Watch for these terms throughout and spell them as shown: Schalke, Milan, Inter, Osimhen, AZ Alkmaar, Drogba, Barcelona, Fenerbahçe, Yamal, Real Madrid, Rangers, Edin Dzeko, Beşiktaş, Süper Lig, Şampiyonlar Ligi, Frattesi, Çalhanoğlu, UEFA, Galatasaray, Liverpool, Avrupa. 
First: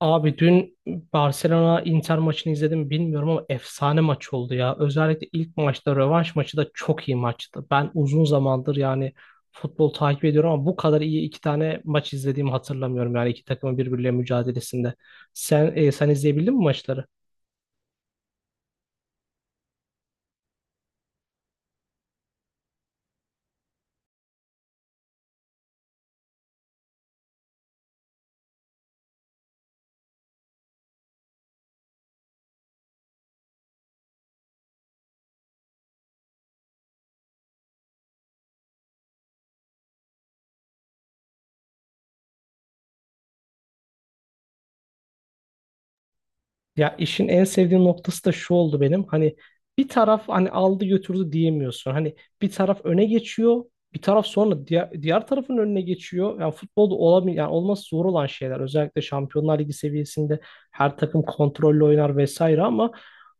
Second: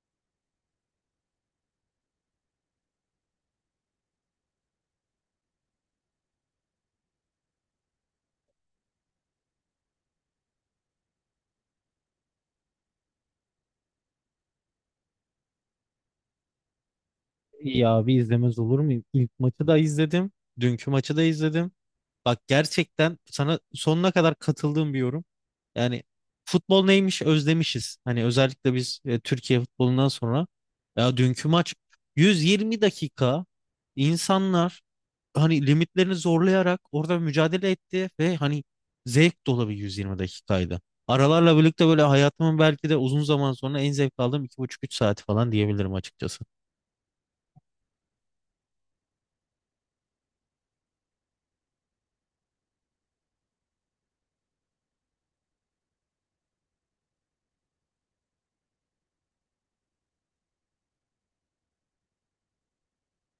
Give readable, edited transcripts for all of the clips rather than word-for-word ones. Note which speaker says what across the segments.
Speaker 1: Abi dün Barcelona Inter maçını izledim, bilmiyorum ama efsane maç oldu ya. Özellikle ilk maçta rövanş maçı da çok iyi maçtı. Ben uzun zamandır yani futbol takip ediyorum ama bu kadar iyi iki tane maç izlediğimi hatırlamıyorum. Yani iki takımın birbirleriyle mücadelesinde. Sen izleyebildin mi maçları?
Speaker 2: İyi abi izlemez olur muyum? İlk maçı da izledim. Dünkü maçı da izledim. Bak gerçekten sana sonuna kadar katıldığım bir yorum. Yani futbol neymiş özlemişiz. Hani özellikle biz Türkiye futbolundan sonra. Ya dünkü maç 120 dakika insanlar hani limitlerini zorlayarak orada mücadele etti ve hani zevk dolu bir 120 dakikaydı. Aralarla birlikte böyle hayatımın belki de uzun zaman sonra en zevk aldığım iki buçuk üç saati falan diyebilirim açıkçası.
Speaker 1: Ya, işin en sevdiğim noktası da şu oldu benim. Hani bir taraf hani aldı götürdü diyemiyorsun. Hani bir taraf öne geçiyor, bir taraf sonra diğer tarafın önüne geçiyor. Yani futbolda olamıyor yani olması zor olan şeyler. Özellikle Şampiyonlar Ligi seviyesinde her takım kontrollü oynar vesaire ama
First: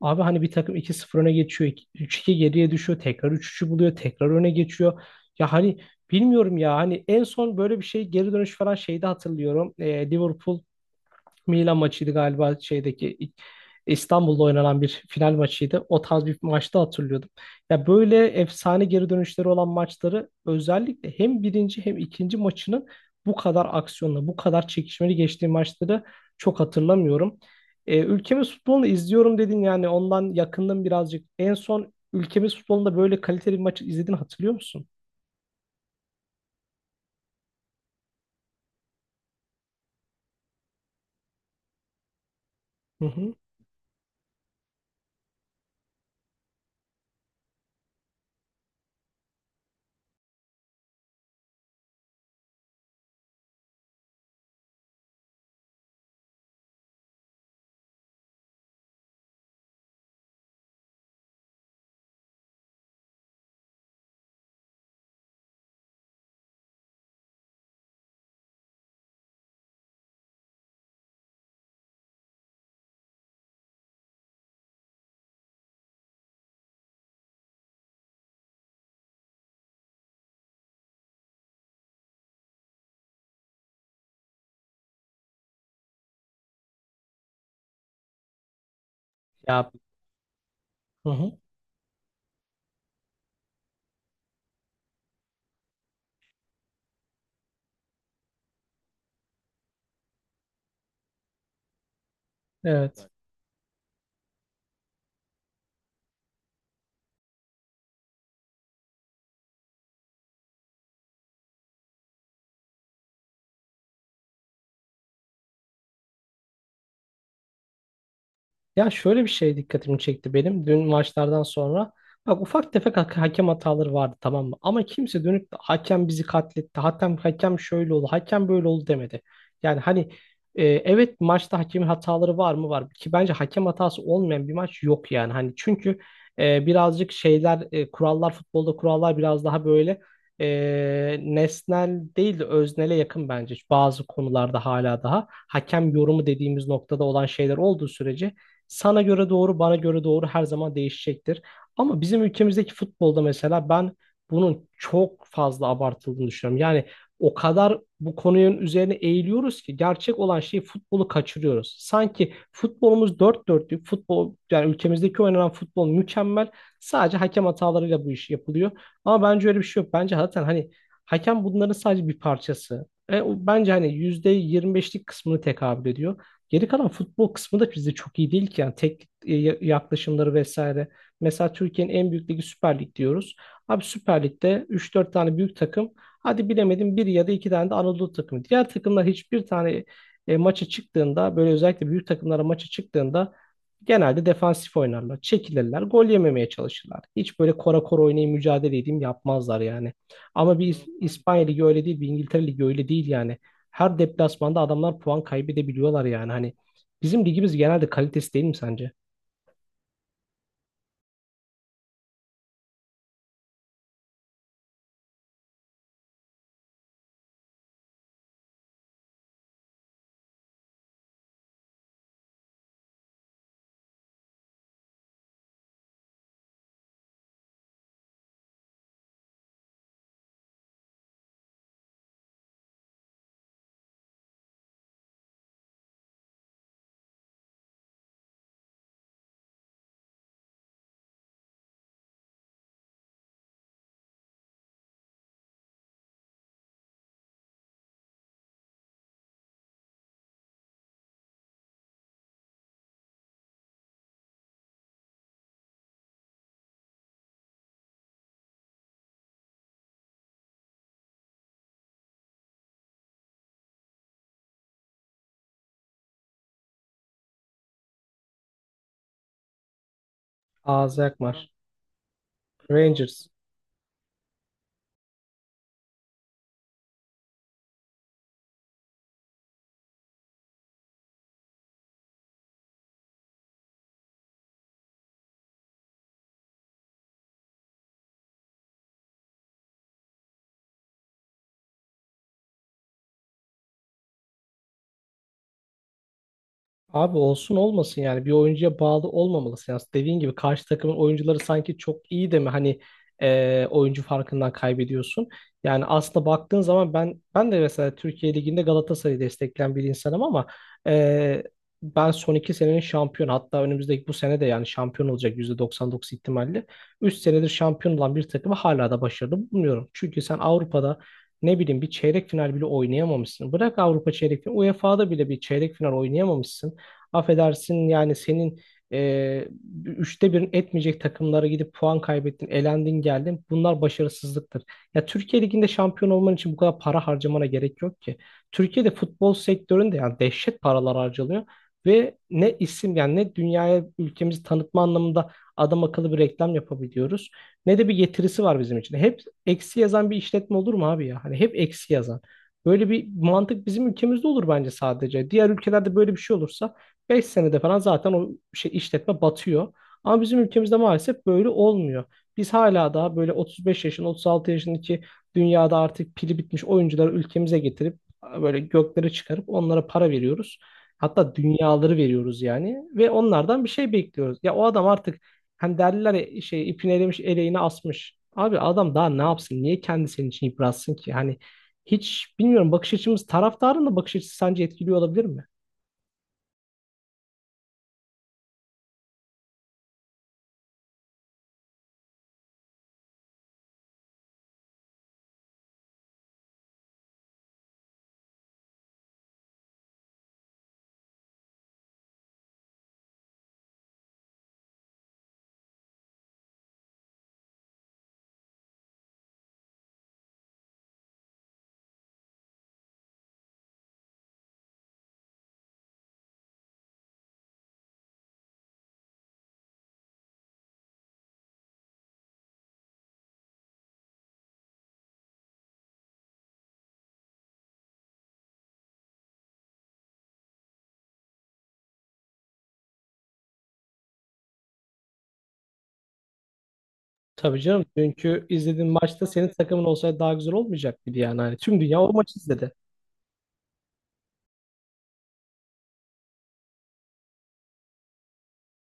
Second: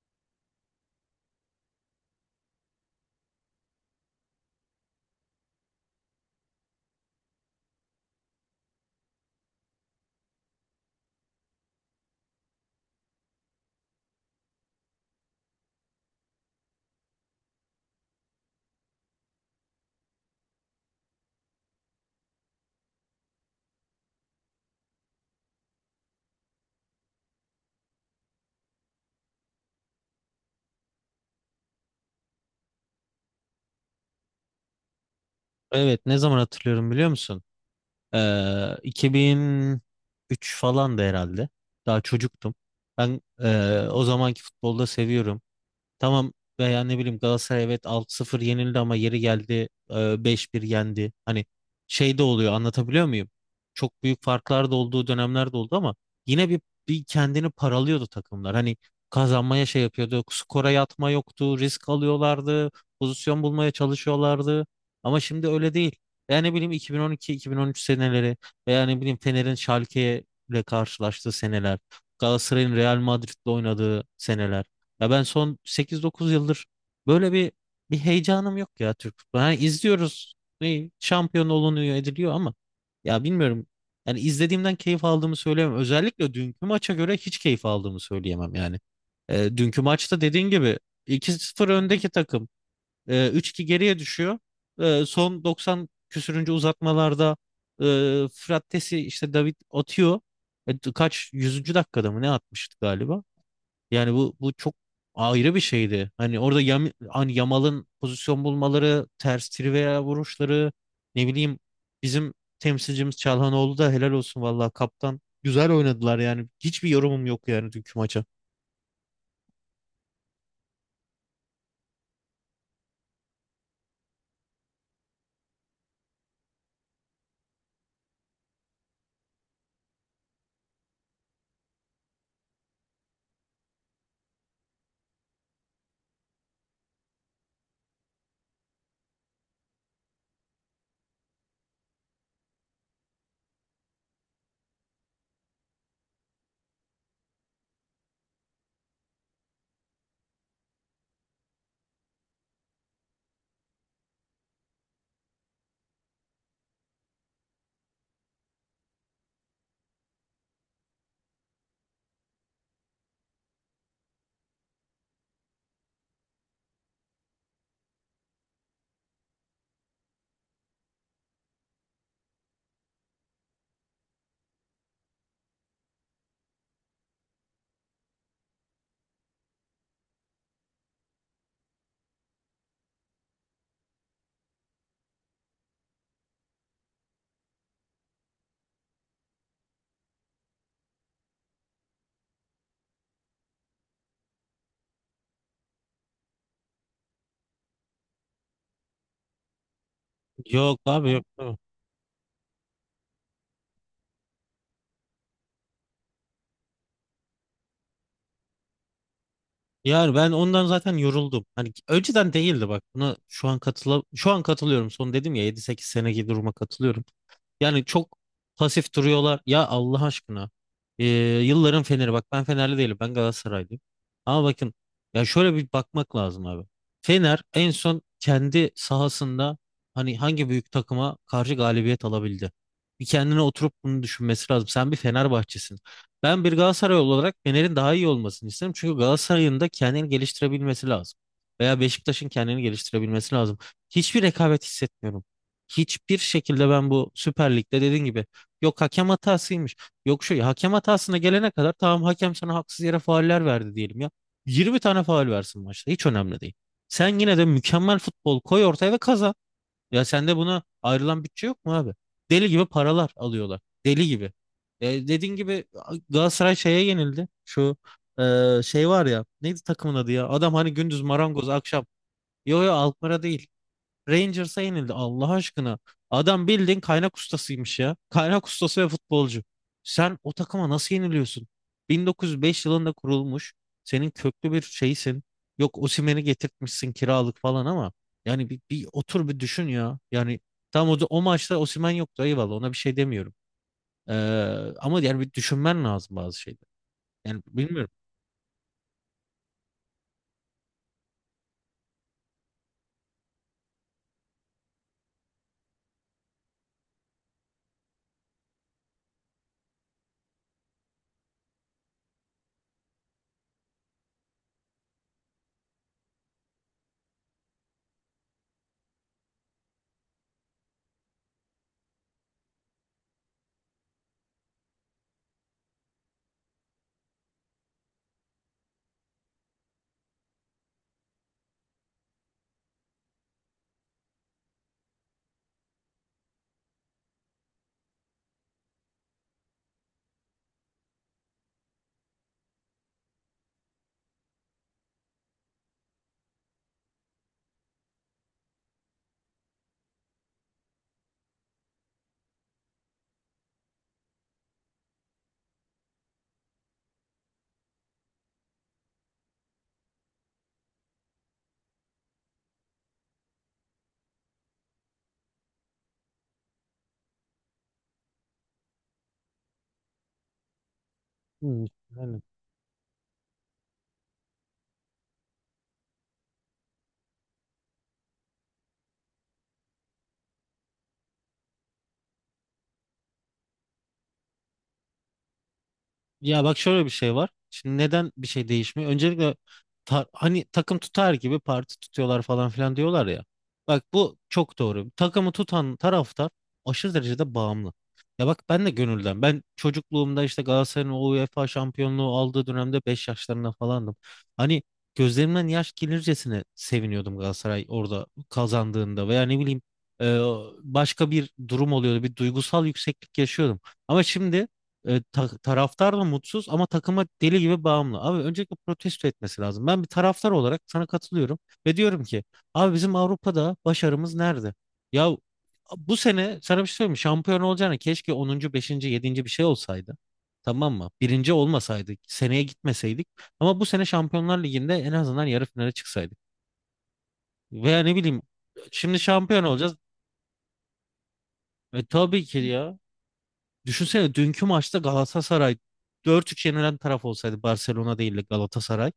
Speaker 1: abi hani bir takım iki 0 öne geçiyor, 3-2 geriye düşüyor, tekrar 3-3'ü buluyor, tekrar öne geçiyor. Ya hani bilmiyorum ya hani en son böyle bir şey geri dönüş falan şeyde hatırlıyorum. Liverpool Milan maçıydı galiba, şeydeki İstanbul'da oynanan bir final maçıydı. O tarz bir maçta hatırlıyordum. Ya böyle efsane geri dönüşleri olan maçları, özellikle hem birinci hem ikinci maçının bu kadar aksiyonla, bu kadar çekişmeli geçtiği maçları çok hatırlamıyorum. Ülkemiz futbolunu izliyorum dedin, yani ondan yakındım birazcık. En son ülkemiz futbolunda böyle kaliteli bir maçı izlediğini hatırlıyor musun?
Speaker 2: Evet ne zaman hatırlıyorum biliyor musun? 2003 falan da herhalde. Daha çocuktum.
Speaker 1: Hı
Speaker 2: Ben
Speaker 1: hı.
Speaker 2: o zamanki futbolda seviyorum. Tamam veya ne bileyim Galatasaray evet 6 sıfır yenildi ama yeri geldi 5-1 yendi. Hani şey de oluyor anlatabiliyor muyum? Çok büyük farklar da olduğu dönemler de oldu ama yine bir kendini paralıyordu takımlar. Hani kazanmaya şey yapıyordu. Skora yatma yoktu. Risk alıyorlardı. Pozisyon bulmaya çalışıyorlardı. Ama şimdi öyle değil. Yani ne bileyim 2012-2013 seneleri veya ne bileyim Fener'in Schalke ile karşılaştığı seneler. Galatasaray'ın Real Madrid'le oynadığı seneler. Ya ben son sekiz dokuz yıldır böyle bir heyecanım yok ya Türk futbolu. Hani izliyoruz. Ne, şampiyon olunuyor ediliyor ama ya bilmiyorum. Yani izlediğimden keyif aldığımı söyleyemem. Özellikle dünkü maça göre hiç keyif aldığımı söyleyemem yani.
Speaker 1: Ya,
Speaker 2: Dünkü maçta dediğin gibi
Speaker 1: hı
Speaker 2: iki
Speaker 1: hı.
Speaker 2: sıfır öndeki takım 3-2 geriye düşüyor. Son 90 küsürüncü uzatmalarda e, Frattesi işte David atıyor. Kaç yüzüncü dakikada mı ne atmıştı
Speaker 1: Evet.
Speaker 2: galiba? Yani bu çok ayrı bir şeydi. Hani orada hani Yamal'ın pozisyon bulmaları, ters trivia vuruşları, ne bileyim bizim temsilcimiz Çalhanoğlu da helal olsun vallahi kaptan. Güzel oynadılar yani. Hiçbir yorumum yok yani dünkü maça.
Speaker 1: Ya, şöyle bir şey dikkatimi çekti benim dün maçlardan sonra. Bak ufak tefek hakem hataları vardı, tamam mı? Ama kimse dönüp de hakem bizi katletti, hakem şöyle oldu, hakem böyle oldu demedi. Yani hani evet, maçta hakemin hataları var mı, var, ki bence hakem hatası olmayan bir maç yok yani. Hani çünkü birazcık şeyler, kurallar, futbolda kurallar biraz daha böyle nesnel değil de öznele yakın bence. Bazı konularda hala daha hakem yorumu dediğimiz noktada olan şeyler olduğu sürece sana göre doğru, bana göre doğru her zaman değişecektir. Ama bizim ülkemizdeki futbolda mesela ben bunun çok fazla abartıldığını düşünüyorum. Yani o kadar bu konunun üzerine eğiliyoruz ki gerçek olan şeyi, futbolu kaçırıyoruz. Sanki futbolumuz dört dörtlük futbol, yani ülkemizdeki oynanan futbol mükemmel. Sadece hakem hatalarıyla bu iş yapılıyor. Ama bence öyle bir şey yok. Bence zaten hani hakem bunların sadece bir parçası. O bence hani %25'lik kısmını tekabül ediyor. Geri kalan futbol kısmı da bizde çok iyi değil ki. Yani teknik yaklaşımları vesaire. Mesela Türkiye'nin en büyük ligi Süper Lig diyoruz. Abi Süper Lig'de 3-4 tane büyük takım. Hadi bilemedim bir ya da iki tane de Anadolu takımı. Diğer takımlar hiçbir tane maça çıktığında, böyle özellikle büyük takımlara maça çıktığında genelde defansif oynarlar. Çekilirler. Gol yememeye çalışırlar. Hiç böyle kora kora oynayıp mücadele edeyim yapmazlar yani. Ama bir
Speaker 2: Yok abi yok.
Speaker 1: İspanya
Speaker 2: Yok.
Speaker 1: Ligi öyle değil. Bir İngiltere Ligi öyle değil yani. Her deplasmanda adamlar puan kaybedebiliyorlar yani. Hani bizim ligimiz genelde kalitesi değil mi sence?
Speaker 2: Yani ben ondan zaten yoruldum. Hani önceden değildi bak. Buna şu an katılıyorum. Son dedim ya yedi sekiz seneki duruma katılıyorum. Yani çok pasif duruyorlar. Ya Allah aşkına. Ee, Yılların Fener'i bak ben Fenerli değilim, ben Galatasaraylıyım. Ama bakın ya şöyle bir bakmak lazım abi. Fener en son kendi sahasında hani hangi büyük takıma karşı galibiyet alabildi? Bir kendine oturup bunu düşünmesi lazım. Sen bir Fenerbahçesin. Ben bir Galatasaray olarak Fener'in daha iyi olmasını isterim. Çünkü Galatasaray'ın da kendini geliştirebilmesi lazım. Veya Beşiktaş'ın kendini geliştirebilmesi lazım. Hiçbir rekabet hissetmiyorum. Hiçbir şekilde ben bu Süper Lig'de dediğin gibi yok hakem hatasıymış. Yok şu hakem hatasına gelene kadar tamam, hakem sana haksız yere fauller verdi diyelim ya. 20 tane faul versin maçta, hiç önemli değil. Sen yine de mükemmel futbol koy ortaya ve kazan. Ya sende buna ayrılan bütçe yok mu abi? Deli gibi paralar alıyorlar. Deli gibi. Dediğin gibi Galatasaray şeye yenildi. Şu e, şey var ya, neydi takımın adı ya? Adam hani
Speaker 1: AZ
Speaker 2: gündüz
Speaker 1: Alkmaar,
Speaker 2: marangoz, akşam. Yo yo, Alkmaar'a
Speaker 1: Rangers.
Speaker 2: değil. Rangers'a yenildi Allah aşkına. Adam bildiğin kaynak ustasıymış ya. Kaynak ustası ve futbolcu. Sen o takıma nasıl yeniliyorsun? 1905 yılında kurulmuş. Senin köklü bir şeysin. Yok Osimhen'i getirtmişsin kiralık falan ama yani bir otur bir düşün ya. Yani tam o maçta Osimhen yoktu, eyvallah, ona bir şey demiyorum. Ee, Ama yani bir düşünmen lazım bazı şeyleri.
Speaker 1: Abi
Speaker 2: Yani
Speaker 1: olsun
Speaker 2: bilmiyorum.
Speaker 1: olmasın, yani bir oyuncuya bağlı olmamalısın. Yani dediğin gibi karşı takımın oyuncuları sanki çok iyi de mi hani oyuncu farkından kaybediyorsun. Yani aslında baktığın zaman ben de mesela Türkiye Ligi'nde Galatasaray'ı destekleyen bir insanım ama e, ben son iki senenin şampiyon, hatta önümüzdeki bu sene de yani şampiyon olacak %99 ihtimalle. 3 senedir şampiyon olan bir takımı hala da başarılı bulmuyorum. Çünkü sen Avrupa'da ne bileyim bir çeyrek final bile oynayamamışsın. Bırak Avrupa çeyrek finali, UEFA'da bile bir çeyrek final oynayamamışsın. Affedersin yani senin e, üçte birin etmeyecek takımlara gidip puan kaybettin, elendin geldin. Bunlar başarısızlıktır. Ya Türkiye Ligi'nde şampiyon olman için bu kadar para harcamana gerek yok ki. Türkiye'de futbol sektöründe yani dehşet paralar harcanıyor ve ne isim, yani ne dünyaya ülkemizi tanıtma anlamında adam akıllı bir reklam yapabiliyoruz, ne de bir getirisi var bizim için. Hep eksi yazan bir işletme olur mu abi ya? Hani hep eksi yazan. Böyle bir mantık bizim ülkemizde olur bence sadece. Diğer ülkelerde böyle bir şey olursa 5 senede falan zaten o şey işletme batıyor. Ama bizim ülkemizde maalesef böyle olmuyor. Biz hala daha böyle 35 yaşın, 36 yaşındaki dünyada artık pili bitmiş oyuncuları ülkemize getirip böyle göklere çıkarıp onlara para veriyoruz. Hatta
Speaker 2: Hmm,
Speaker 1: dünyaları
Speaker 2: yani.
Speaker 1: veriyoruz yani, ve onlardan bir şey bekliyoruz. Ya o adam artık, hani derler ya, şey ipini elemiş eleğini asmış. Abi adam daha ne yapsın? Niye kendi senin için yıpratsın ki? Hani hiç bilmiyorum, bakış açımız, taraftarın da bakış açısı sence etkiliyor olabilir mi?
Speaker 2: Ya bak şöyle bir şey var. Şimdi neden bir şey değişmiyor? Öncelikle hani takım tutar gibi parti tutuyorlar falan filan diyorlar ya. Bak bu çok doğru. Takımı tutan taraftar aşırı derecede bağımlı. Ya bak ben de gönülden. Ben çocukluğumda işte Galatasaray'ın o UEFA şampiyonluğu aldığı dönemde 5 yaşlarında falandım. Hani gözlerimden yaş gelircesine seviniyordum Galatasaray orada kazandığında veya ne bileyim e, başka bir durum oluyordu. Bir duygusal yükseklik yaşıyordum. Ama şimdi taraftar da mutsuz ama takıma deli gibi bağımlı. Abi öncelikle protesto etmesi lazım. Ben bir taraftar olarak sana katılıyorum ve diyorum ki abi bizim Avrupa'da başarımız nerede? Ya bu sene sana bir şey söyleyeyim mi? Şampiyon olacağına keşke onuncu, beşinci, yedinci bir şey olsaydı. Tamam mı? Birinci olmasaydık, seneye gitmeseydik. Ama bu sene Şampiyonlar Ligi'nde en azından yarı finale çıksaydık.
Speaker 1: Tabii
Speaker 2: Veya
Speaker 1: canım.
Speaker 2: ne bileyim
Speaker 1: Çünkü izlediğin
Speaker 2: şimdi
Speaker 1: maçta
Speaker 2: şampiyon
Speaker 1: senin
Speaker 2: olacağız.
Speaker 1: takımın olsaydı daha güzel olmayacak mıydı yani? Hani tüm dünya o
Speaker 2: Tabii
Speaker 1: maçı
Speaker 2: ki
Speaker 1: izledi.
Speaker 2: ya. Düşünsene dünkü maçta Galatasaray dört 3 yenilen taraf olsaydı Barcelona değil de Galatasaray.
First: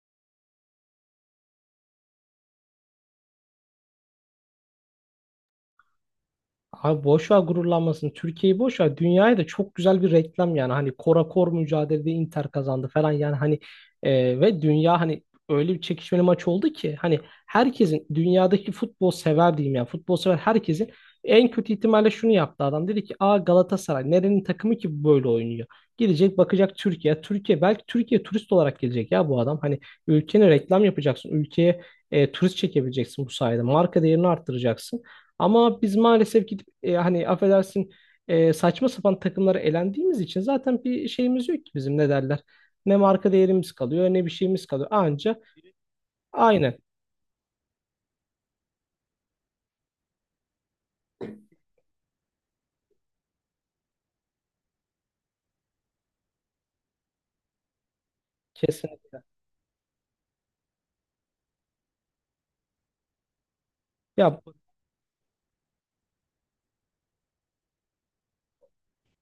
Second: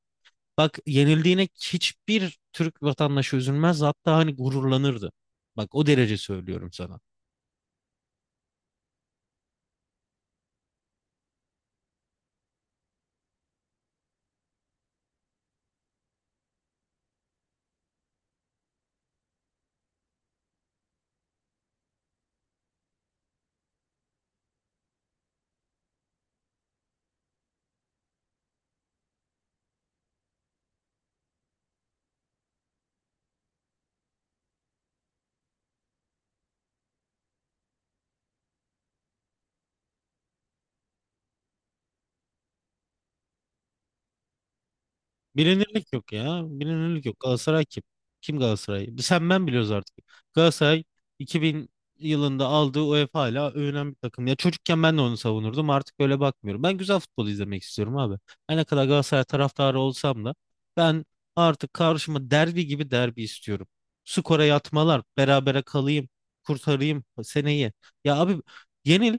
Speaker 2: Bak yenildiğine hiçbir Türk vatandaşı üzülmez, hatta hani gururlanırdı. Bak o derece söylüyorum sana.
Speaker 1: Abi boş ver gururlanmasın. Türkiye'yi boş ver. Dünyaya da çok güzel bir reklam yani. Hani kora kor mücadelede Inter kazandı falan yani hani ve dünya hani öyle bir çekişmeli maç oldu ki, hani herkesin, dünyadaki futbol sever diyeyim yani, futbol sever herkesin en kötü ihtimalle şunu yaptı adam. Dedi ki, aa Galatasaray nerenin takımı ki bu böyle oynuyor. Gidecek bakacak Türkiye. Türkiye belki, Türkiye turist olarak gelecek ya bu adam. Hani ülkene reklam yapacaksın. Ülkeye turist çekebileceksin bu sayede. Marka değerini arttıracaksın. Ama biz maalesef gidip hani affedersin saçma sapan takımlara elendiğimiz için zaten bir şeyimiz yok ki bizim, ne derler. Ne marka değerimiz kalıyor, ne bir şeyimiz kalıyor. Anca,
Speaker 2: Bilinirlik yok ya.
Speaker 1: aynen,
Speaker 2: Bilinirlik yok. Galatasaray kim? Kim Galatasaray? Sen ben biliyoruz artık. Galatasaray 2000 yılında aldığı UEFA ile övünen bir takım. Ya çocukken ben de onu savunurdum. Artık öyle bakmıyorum. Ben güzel futbol izlemek istiyorum abi. Her ne kadar
Speaker 1: kesinlikle.
Speaker 2: Galatasaray taraftarı olsam da ben artık karşıma derbi gibi derbi istiyorum.
Speaker 1: Ya,
Speaker 2: Skora yatmalar, berabere kalayım, kurtarayım seneyi. Ya abi, yenil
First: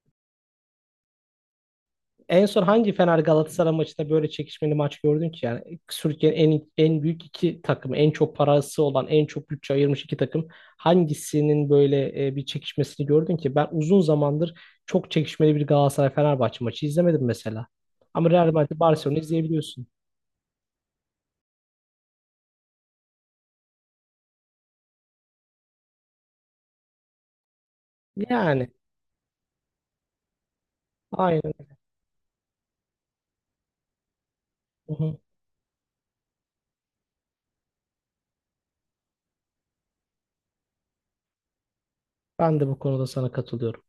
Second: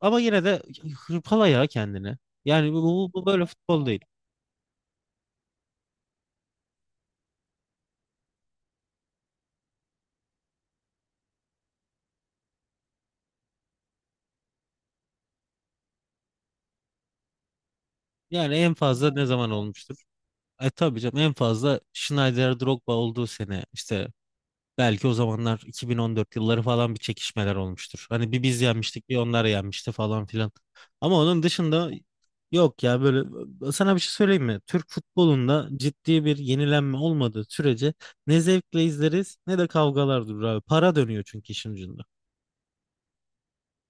Speaker 2: ama yine de hırpala ya kendini.
Speaker 1: en son
Speaker 2: Yani
Speaker 1: hangi
Speaker 2: bu
Speaker 1: Fener
Speaker 2: bu böyle
Speaker 1: Galatasaray
Speaker 2: futbol değil.
Speaker 1: maçında böyle çekişmeli maç gördün ki? Yani Türkiye'nin en büyük iki takımı, en çok parası olan, en çok bütçe ayırmış iki takım, hangisinin böyle bir çekişmesini gördün ki? Ben uzun zamandır çok çekişmeli bir Galatasaray-Fenerbahçe maçı izlemedim mesela. Ama Real
Speaker 2: Yani en
Speaker 1: Madrid
Speaker 2: fazla
Speaker 1: Barcelona
Speaker 2: ne zaman
Speaker 1: izleyebiliyorsun.
Speaker 2: olmuştur? Tabii canım, en fazla Schneider Drogba olduğu sene işte, belki o zamanlar 2014 yılları falan bir çekişmeler olmuştur. Hani bir biz
Speaker 1: Yani,
Speaker 2: yenmiştik, bir onlar yenmişti falan filan. Ama onun
Speaker 1: aynen.
Speaker 2: dışında yok ya böyle. Sana bir şey söyleyeyim mi? Türk
Speaker 1: Hı hı.
Speaker 2: futbolunda ciddi bir yenilenme olmadığı sürece ne zevkle izleriz ne de kavgalar durur abi. Para dönüyor çünkü işin ucunda.
Speaker 1: Ben de bu konuda sana katılıyorum.